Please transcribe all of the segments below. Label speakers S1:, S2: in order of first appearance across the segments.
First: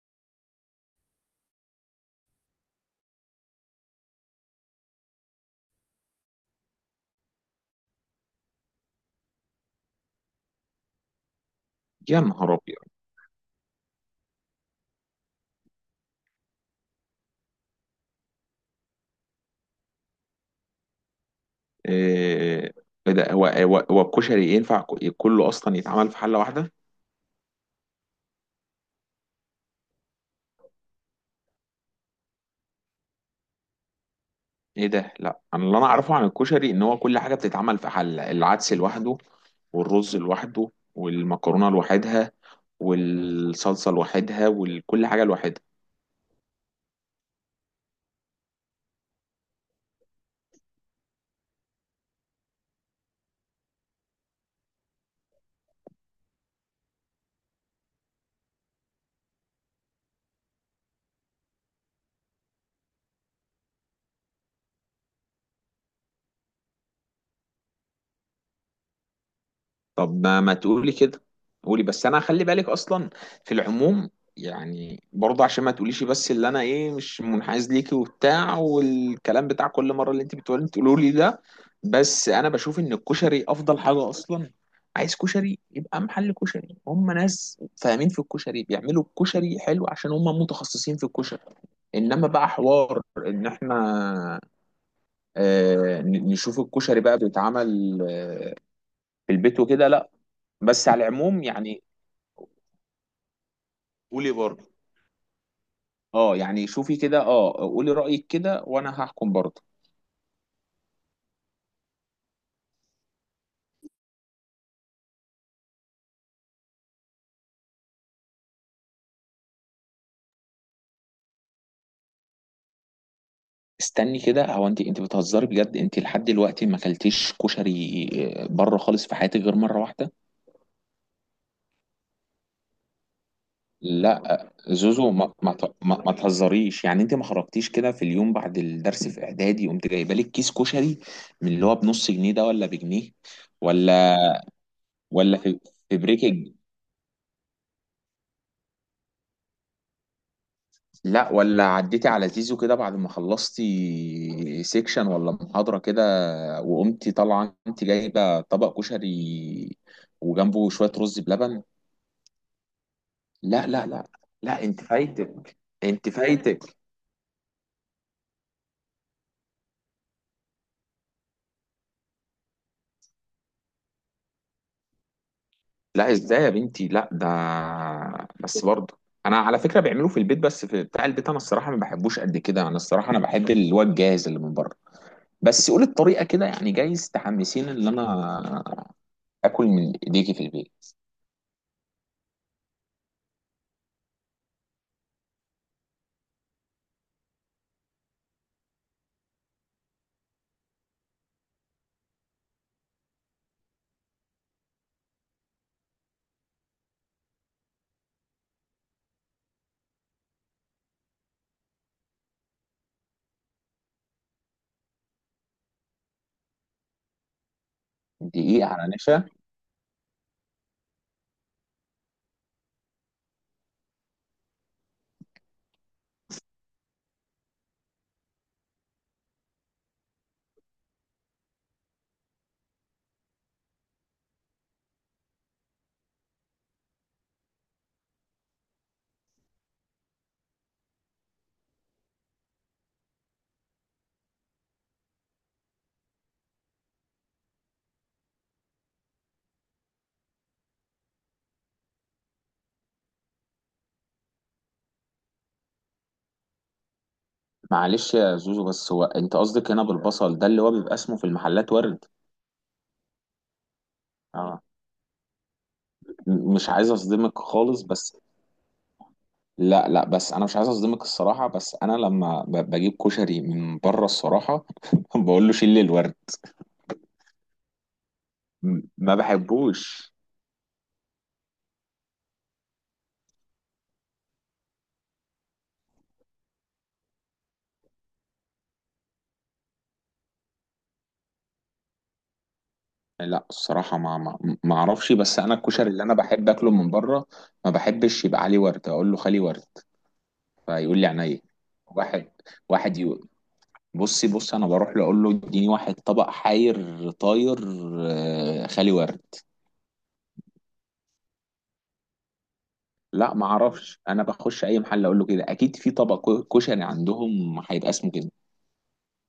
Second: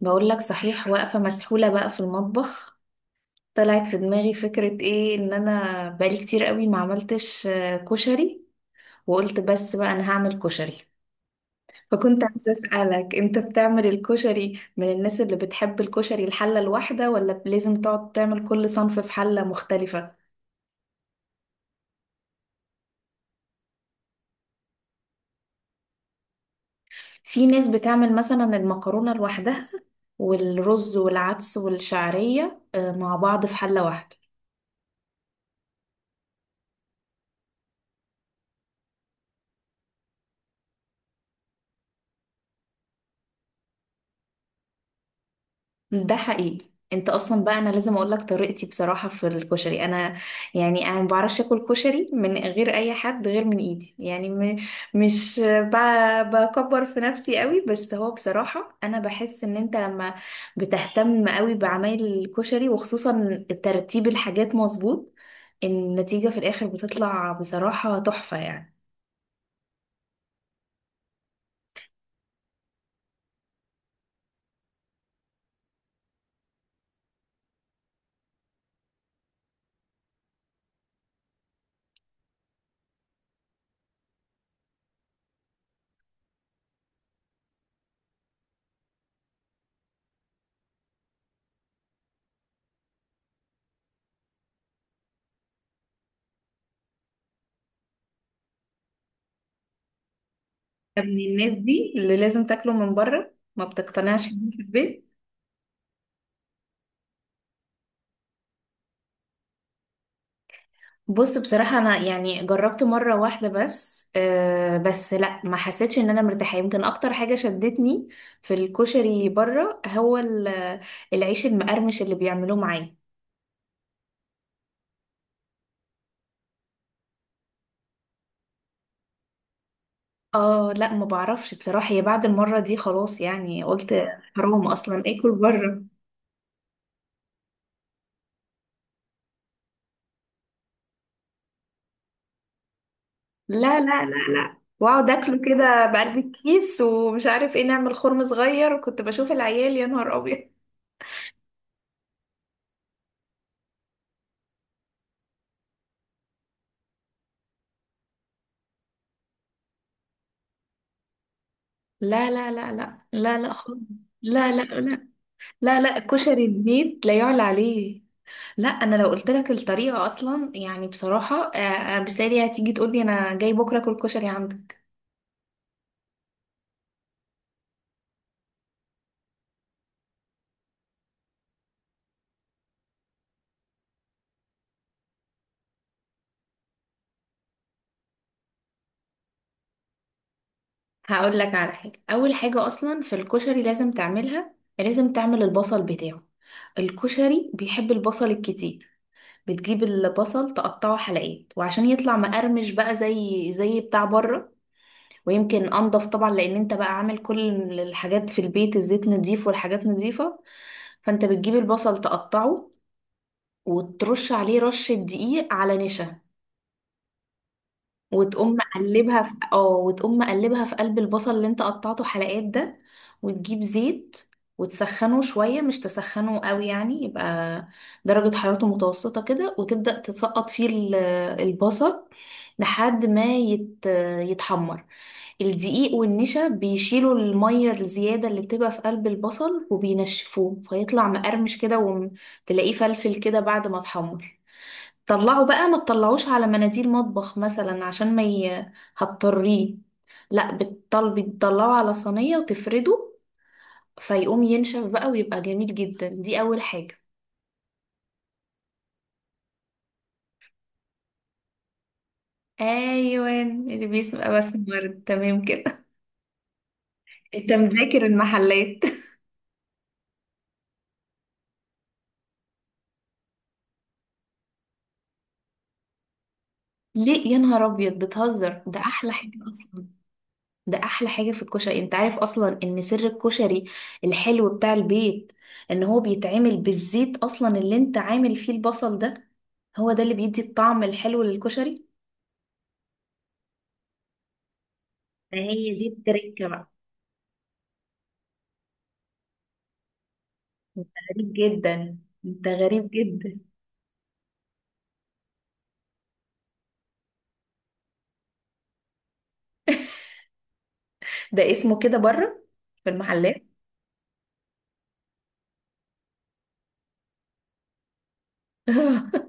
S1: بقول لك صحيح، واقفة مسحولة بقى في المطبخ. طلعت في دماغي فكرة، ايه ان انا بقالي كتير قوي ما عملتش كشري. وقلت بس بقى انا هعمل كشري.
S2: يا
S1: فكنت عايزة
S2: نهار ابيض!
S1: اسألك، انت بتعمل الكشري من الناس اللي بتحب الكشري الحلة الواحدة، ولا لازم تقعد تعمل كل صنف في حلة مختلفة؟
S2: إيه؟ إيه ده؟ هو الكشري ينفع كله اصلا يتعمل في حله واحده؟
S1: في ناس بتعمل مثلا المكرونة لوحدها، والرز والعدس والشعرية مع بعض في حلة واحدة.
S2: ايه ده؟ لا، انا اللي اعرفه عن الكشري ان هو كل حاجه بتتعمل في حله، العدس لوحده والرز لوحده والمكرونه لوحدها والصلصه لوحدها وكل حاجه لوحدها.
S1: ده حقيقي. انت اصلا بقى، انا لازم اقول لك طريقتي بصراحه في الكشري. انا يعني انا ما بعرفش اكل كشري من غير اي حد غير من ايدي، يعني مش بكبر في نفسي قوي، بس هو بصراحه انا بحس ان انت لما بتهتم قوي بعمايل الكشري، وخصوصا ترتيب الحاجات مظبوط، النتيجه في الاخر بتطلع بصراحه تحفه يعني.
S2: طب ما تقولي كده، قولي بس، انا خلي بالك اصلا في العموم، يعني برضه عشان ما تقوليش بس اللي انا ايه مش منحاز ليكي وبتاع والكلام بتاع كل مره اللي انت بتقولي تقولوا لي ده. بس انا بشوف ان الكشري افضل حاجه اصلا، عايز كشري يبقى محل كشري، هم ناس فاهمين في الكشري، بيعملوا الكشري حلو عشان هم متخصصين في الكشري. انما بقى حوار ان احنا نشوف الكشري بقى بيتعمل في البيت وكده، لا. بس
S1: من
S2: على العموم
S1: الناس
S2: يعني.
S1: دي اللي لازم تاكله من بره، ما بتقتنعش
S2: قولي
S1: بيه في
S2: برضه.
S1: البيت.
S2: اه يعني شوفي كده، اه قولي رأيك كده وانا هحكم برضه.
S1: بص، بصراحة أنا يعني جربت مرة واحدة بس، أه بس لأ، ما حسيتش إن أنا مرتاحة. يمكن أكتر حاجة شدتني في الكشري بره هو العيش المقرمش اللي بيعملوه معاه.
S2: استني كده، هو انت بتهزري بجد؟ انت لحد دلوقتي ما اكلتيش كشري بره خالص في حياتك غير مرة واحدة؟
S1: اه لأ، ما بعرفش بصراحة، هي بعد المرة دي خلاص يعني قلت
S2: لا
S1: حرام أصلا
S2: زوزو،
S1: آكل
S2: ما ما ت-
S1: بره.
S2: ما, ما تهزريش، يعني انت ما خرجتيش كده في اليوم بعد الدرس في اعدادي قمت جايبه لك كيس كشري من اللي هو بنص جنيه ده ولا بجنيه؟
S1: لا لا لا
S2: ولا
S1: لا، واقعد اكله
S2: ولا في
S1: كده
S2: في
S1: بقلب
S2: بريك؟
S1: الكيس ومش عارف ايه، نعمل خرم صغير، وكنت بشوف العيال، يا نهار ابيض.
S2: لا ولا عديتي على زيزو كده بعد ما خلصتي سيكشن ولا محاضرة كده وقمتي طالعة انت جايبة طبق كشري وجنبه شوية رز بلبن؟
S1: لا لا لا لا لا لا
S2: لا
S1: خالص.
S2: لا لا
S1: لا
S2: لا،
S1: لا
S2: انت
S1: لا.
S2: فايتك.
S1: لا لا
S2: انت
S1: كشري
S2: فايتك.
S1: البيت لا يعلى عليه. لا، انا لو قلت لك الطريقه اصلا يعني بصراحه، بسالي هتيجي تقول لي انا جاي بكره اكل كشري عندك.
S2: لا ازاي يا بنتي؟ لا ده بس برضه، انا على فكرة بعمله في البيت بس في بتاع البيت انا الصراحة ما بحبوش قد كده، انا الصراحة انا بحب اللي هو الجاهز اللي من بره. بس قولي الطريقة كده، يعني جايز تحمسيني ان انا اكل من ايديكي في البيت.
S1: هقول لك على حاجه، اول حاجه اصلا في الكشري لازم تعملها، لازم تعمل البصل بتاعه. الكشري بيحب البصل الكتير. بتجيب البصل، تقطعه حلقات، وعشان يطلع مقرمش بقى زي بتاع بره، ويمكن انضف طبعا لان انت بقى عامل كل الحاجات في البيت، الزيت نضيف والحاجات نضيفه. فانت بتجيب البصل تقطعه، وترش عليه رشة دقيق على نشا،
S2: دقيقة على نشا؟
S1: وتقوم مقلبها في قلب البصل اللي انت قطعته حلقات ده. وتجيب زيت وتسخنه شوية، مش تسخنه قوي يعني، يبقى درجة حرارته متوسطة كده، وتبدأ تسقط فيه البصل لحد ما يتحمر. الدقيق والنشا بيشيلوا المية الزيادة اللي بتبقى في قلب البصل وبينشفوه، فيطلع مقرمش كده وتلاقيه فلفل كده بعد ما اتحمر. طلعه بقى، ما تطلعوش على مناديل مطبخ مثلا عشان ما ي... هتطريه، لا، بالطل بتطلعه على صينية وتفرده فيقوم ينشف بقى ويبقى جميل جدا. دي أول حاجة.
S2: معلش يا زوزو بس هو انت قصدك هنا بالبصل ده اللي هو بيبقى اسمه في المحلات ورد؟
S1: ايوه، اللي بيسمع
S2: اه.
S1: بسمر، تمام كده.
S2: مش عايز اصدمك
S1: انت
S2: خالص
S1: مذاكر
S2: بس.
S1: المحلات.
S2: لا لا، بس انا مش عايز اصدمك الصراحه، بس انا لما بجيب كشري من بره الصراحه بقول له شيل لي الورد.
S1: ليه، يا نهار ابيض بتهزر، ده احلى
S2: ما
S1: حاجة اصلا.
S2: بحبوش.
S1: ده احلى حاجه في الكشري. انت عارف اصلا ان سر الكشري الحلو بتاع البيت ان هو بيتعمل بالزيت اصلا اللي انت عامل فيه البصل ده. هو ده اللي بيدي الطعم الحلو للكشري.
S2: لا الصراحه، ما اعرفش، بس انا
S1: فهي دي
S2: الكشري اللي انا
S1: التركه
S2: بحب اكله
S1: بقى.
S2: من بره ما بحبش يبقى عليه ورد، اقول له خلي ورد، فيقول لي
S1: غريب
S2: عينيا.
S1: جدا.
S2: واحد،
S1: انت غريب
S2: واحد يو-
S1: جدا.
S2: بصي بصي، انا بروح له اقول له اديني واحد طبق حاير طاير خالي ورد.
S1: ده اسمه كده بره في
S2: لا
S1: المحلات.
S2: ما اعرفش، انا بخش اي محل اقول له كده، اكيد في طبق كشري عندهم هيبقى اسمه كده.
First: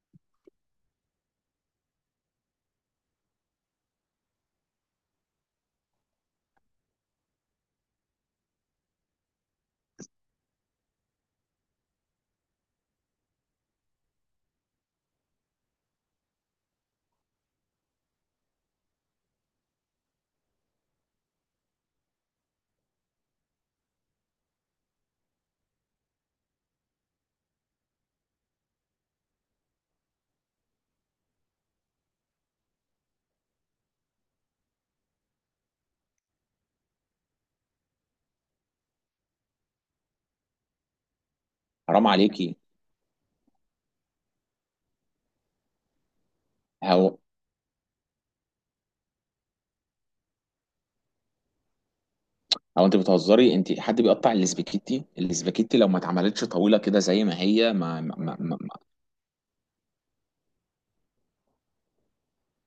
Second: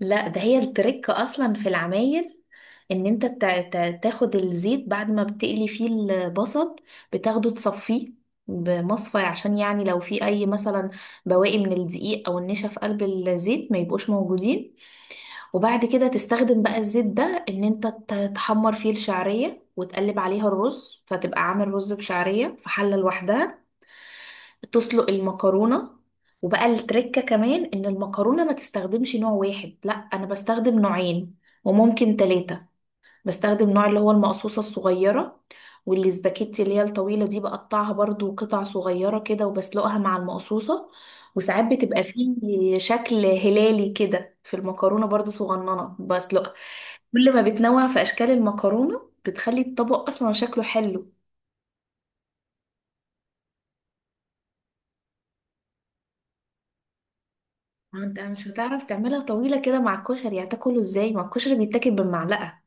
S1: لا، ده هي الترك اصلا في العمايل، ان انت تاخد الزيت بعد ما بتقلي فيه البصل، بتاخده تصفيه بمصفى عشان يعني لو في اي مثلا بواقي من الدقيق او النشا في قلب الزيت ما يبقوش موجودين. وبعد كده تستخدم بقى الزيت ده ان انت تحمر فيه الشعرية وتقلب عليها الرز، فتبقى عامل رز بشعرية في حلة لوحدها. تسلق المكرونة، وبقى التركة كمان ان المكرونة ما تستخدمش نوع واحد، لا، انا بستخدم نوعين، وممكن ثلاثة. بستخدم نوع اللي هو المقصوصة الصغيرة، والسباكيتي اللي هي الطويلة دي بقطعها برضو قطع صغيرة كده وبسلقها مع المقصوصة. وساعات بتبقى
S2: حرام عليكي!
S1: فيه شكل هلالي كده في المكرونة برضو صغننة بسلقها.
S2: هو
S1: كل ما بتنوع في أشكال المكرونة بتخلي الطبق أصلا شكله حلو.
S2: هو انت بتهزري؟ انت حد بيقطع الاسباجيتي؟ الاسباجيتي لو ما اتعملتش طويله كده زي ما هي ما,
S1: ما
S2: ما,
S1: انت
S2: ما,
S1: مش
S2: ما
S1: هتعرف تعملها طويلة كده مع الكشري، هتاكله ازاي؟ ما الكشري بيتاكل بالمعلقة،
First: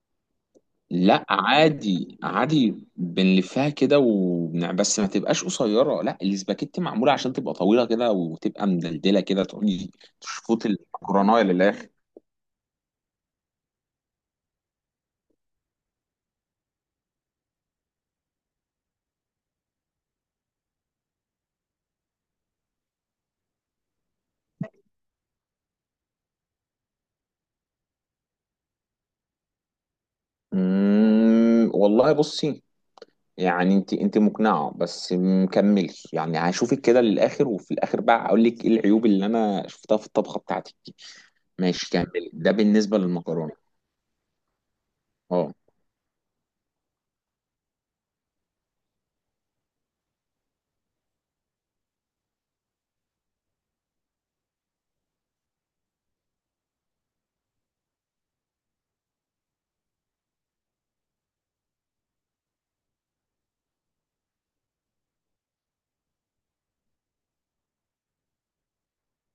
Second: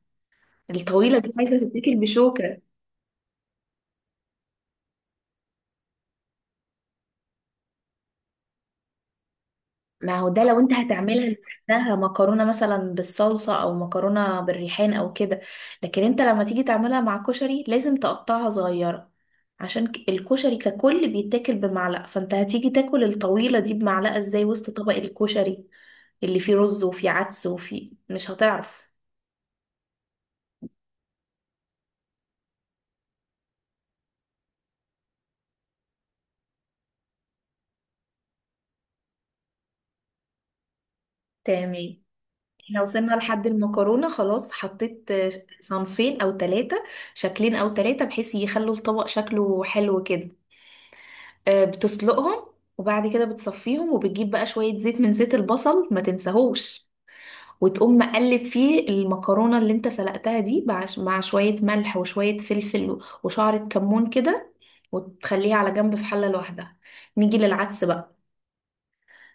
S1: الطويلة
S2: لا
S1: دي عايزة تتاكل
S2: عادي
S1: بشوكة.
S2: عادي بنلفها كده وبنع بس ما تبقاش قصيره، لا الاسباجيتي معموله عشان تبقى طويله كده وتبقى مدلدله كده تقولي
S1: ما هو ده لو
S2: تشفط
S1: انت هتعملها
S2: المكرونه للاخر.
S1: لوحدها، مكرونة مثلا بالصلصة او مكرونة بالريحان او كده، لكن انت لما تيجي تعملها مع كشري لازم تقطعها صغيرة، عشان الكشري ككل بيتاكل بمعلقة، فانت هتيجي تاكل الطويلة دي بمعلقة ازاي وسط طبق الكشري اللي فيه رز وفيه عدس وفيه مش هتعرف.
S2: والله بصي، يعني انت مقنعه بس مكملش، يعني هشوفك كده للاخر وفي الاخر بقى اقول لك ايه العيوب اللي انا شفتها في الطبخه بتاعتك دي. ماشي
S1: تمام.
S2: كملي، ده
S1: احنا
S2: بالنسبه
S1: وصلنا لحد
S2: للمكرونه.
S1: المكرونة خلاص، حطيت
S2: اه
S1: صنفين او ثلاثة، شكلين او ثلاثة بحيث يخلوا الطبق شكله حلو كده. بتسلقهم، وبعد كده بتصفيهم وبتجيب بقى شوية زيت من زيت البصل، ما تنساهوش، وتقوم مقلب فيه المكرونة اللي انت سلقتها دي مع شوية ملح وشوية فلفل وشعرة كمون كده، وتخليها على جنب في حلة لوحدها. نيجي للعدس بقى.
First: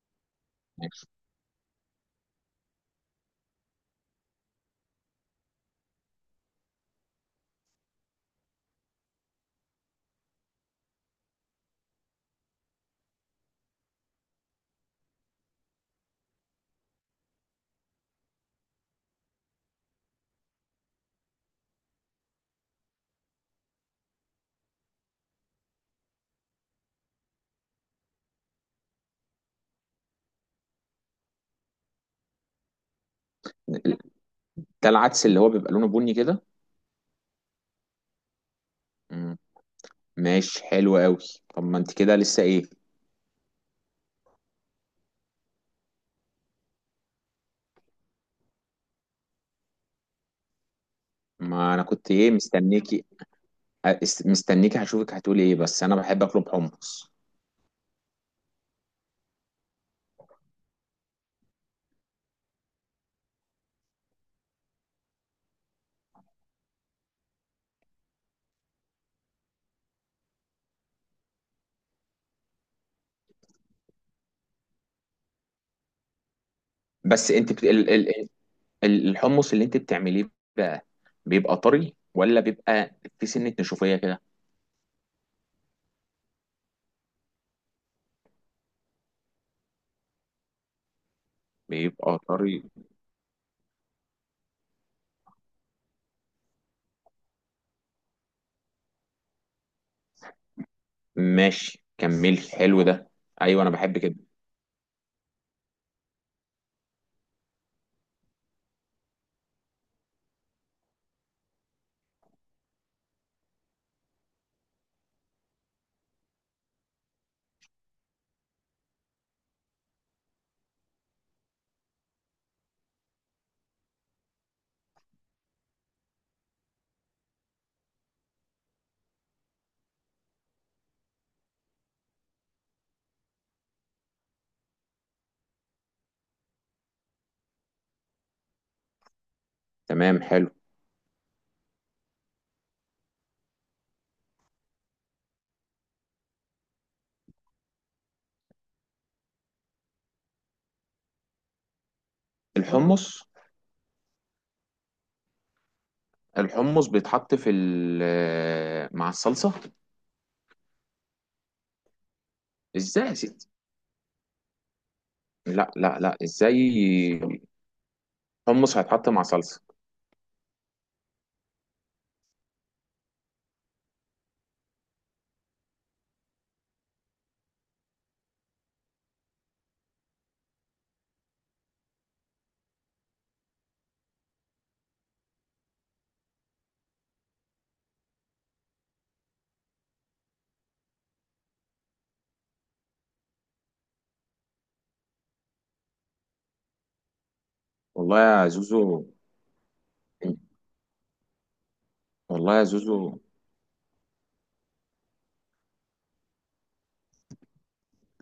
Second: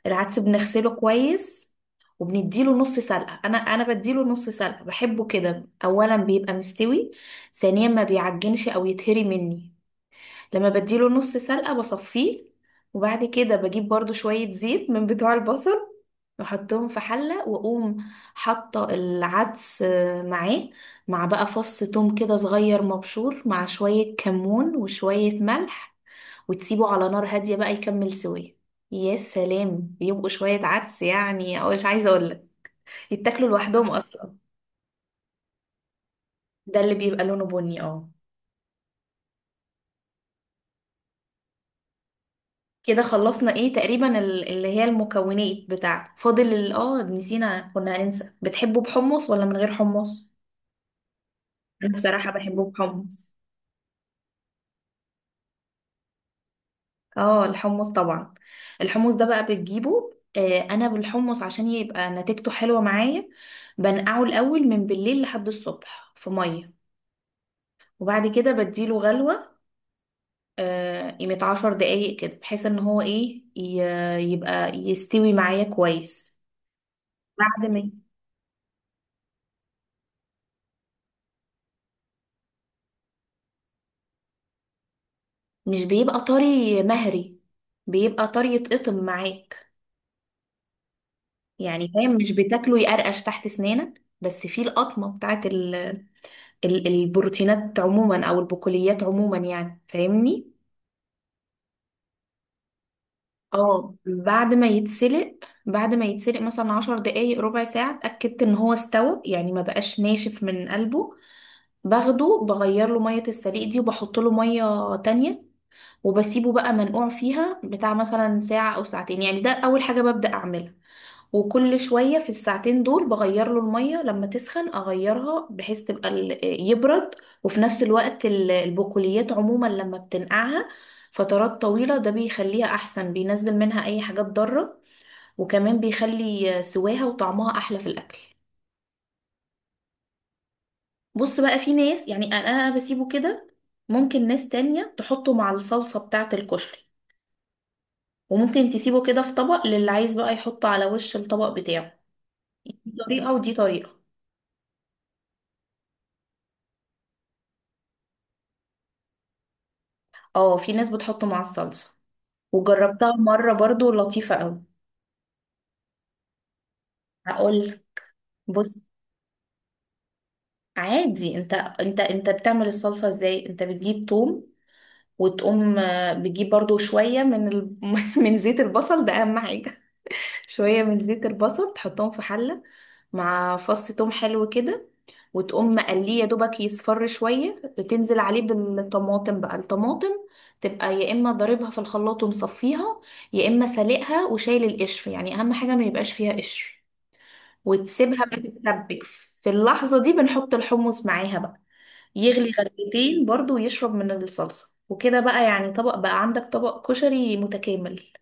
S1: العدس بنغسله
S2: ماشي.
S1: كويس، وبنديله نص سلقة. انا بديله نص سلقة، بحبه كده، اولا بيبقى مستوي، ثانيا ما بيعجنش او يتهري مني. لما بديله نص سلقة بصفيه، وبعد كده بجيب برضو شوية زيت من بتوع البصل واحطهم في حلة، واقوم حاطة العدس معاه، مع بقى فص توم كده صغير مبشور، مع شوية كمون وشوية ملح، وتسيبه على نار هادية بقى يكمل سوية. يا سلام، يبقوا شوية عدس يعني، او مش عايزة اقولك، يتاكلوا لوحدهم اصلا.
S2: ده العدس اللي هو بيبقى لونه بني كده؟
S1: ده اللي بيبقى لونه بني، اه.
S2: مم. ماشي، حلو قوي. طب ما انت كده لسه ايه؟
S1: كده خلصنا ايه تقريبا اللي هي المكونات بتاعته. فاضل نسينا، كنا هننسى، بتحبه بحمص ولا من غير حمص؟
S2: ما انا
S1: انا
S2: كنت
S1: بصراحة
S2: ايه
S1: بحبه
S2: مستنيكي.
S1: بحمص.
S2: مستنيكي هشوفك هتقولي ايه، بس انا بحب اطلب حمص.
S1: اه، الحمص طبعا. الحمص ده بقى بتجيبه، انا بالحمص عشان يبقى نتيجته حلوة معايا، بنقعه الاول من بالليل لحد الصبح في مية، وبعد كده بديله غلوة، قيمة 10 دقايق كده بحيث ان هو ايه، يبقى يستوي معايا كويس.
S2: بس انت بت...
S1: بعد ما
S2: ال... ال... ال- الحمص اللي انت بتعمليه بقى بيبقى طري ولا بيبقى في سنة نشوفية كده؟
S1: مش بيبقى طري مهري، بيبقى طري يتقطم معاك، يعني فاهم،
S2: بيبقى
S1: مش
S2: طري.
S1: بتاكله يقرقش تحت سنانك، بس فيه القطمة بتاعت البروتينات عموما او البقوليات عموما، يعني فاهمني.
S2: ماشي كملي، حلو ده. ايوه انا
S1: اه،
S2: بحب كده.
S1: بعد ما يتسلق. بعد ما يتسلق مثلا 10 دقايق، ربع ساعة، اتأكدت ان هو استوى يعني ما بقاش ناشف من قلبه، باخده بغير له مية السليق دي وبحط له مية تانية، وبسيبه بقى منقوع فيها بتاع مثلا ساعة أو ساعتين يعني. ده أول حاجة ببدأ أعملها، وكل شوية في الساعتين دول بغير له المية، لما تسخن أغيرها بحيث تبقى يبرد. وفي نفس الوقت البقوليات عموما لما بتنقعها فترات طويلة ده بيخليها أحسن، بينزل منها أي حاجات ضارة، وكمان بيخلي سواها وطعمها أحلى في الأكل.
S2: تمام، حلو اه.
S1: بص بقى، في ناس يعني انا بسيبه كده، ممكن ناس تانية تحطه مع الصلصة بتاعة الكشري، وممكن تسيبه كده في طبق للي عايز بقى يحطه على وش الطبق بتاعه. دي
S2: الحمص،
S1: طريقة ودي طريقة.
S2: الحمص بيتحط في مع الصلصة؟
S1: اه، في ناس بتحطه مع الصلصة،
S2: ازاي
S1: وجربتها
S2: يا ستي؟
S1: مرة برضو لطيفة قوي.
S2: لا لا لا، ازاي
S1: هقول، بص،
S2: حمص هيتحط مع صلصة؟
S1: عادي. انت بتعمل الصلصة ازاي؟ انت بتجيب توم، وتقوم بتجيب برضو شوية من من زيت البصل، ده اهم حاجة. شوية من زيت البصل تحطهم في حلة مع فص توم حلو كده، وتقوم مقليه يا دوبك يصفر شوية، تنزل عليه بالطماطم بقى. الطماطم تبقى يا إما ضاربها في الخلاط ومصفيها، يا إما سالقها وشايل القشر، يعني أهم حاجة ما يبقاش فيها قشر،
S2: والله
S1: وتسيبها بقى
S2: يا
S1: تتسبك.
S2: زوزو.
S1: في اللحظة دي بنحط الحمص معاها بقى، يغلي
S2: والله يا زوزو،
S1: غلوتين برضو ويشرب من الصلصة، وكده بقى يعني طبق بقى، عندك طبق كشري متكامل.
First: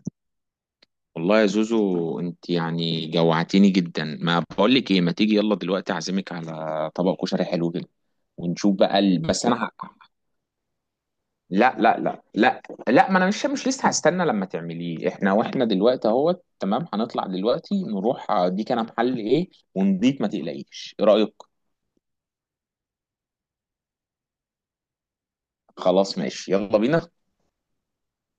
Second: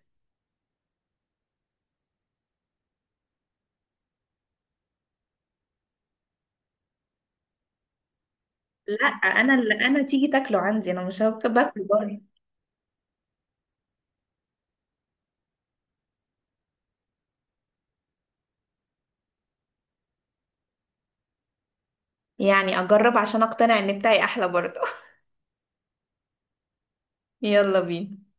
S2: والله يا زوزو، انت يعني جوعتيني جدا، ما بقول لك ايه، ما تيجي يلا دلوقتي اعزمك على طبق كشري حلو كده ونشوف بقى
S1: لا،
S2: ال... بس
S1: انا
S2: انا ه...
S1: اللي انا تيجي تاكله عندي، انا مش هبقى
S2: لا
S1: باكله
S2: لا
S1: بره.
S2: لا لا لا، ما انا مش لسه هستنى لما تعمليه، احنا واحنا دلوقتي اهوت تمام، هنطلع دلوقتي نروح اديك انا محل ايه ونضيف، ما تقلقيش، ايه رايك؟
S1: يعني اجرب عشان اقتنع ان بتاعي احلى برضه.
S2: خلاص ماشي، يلا بينا.
S1: يلا بينا.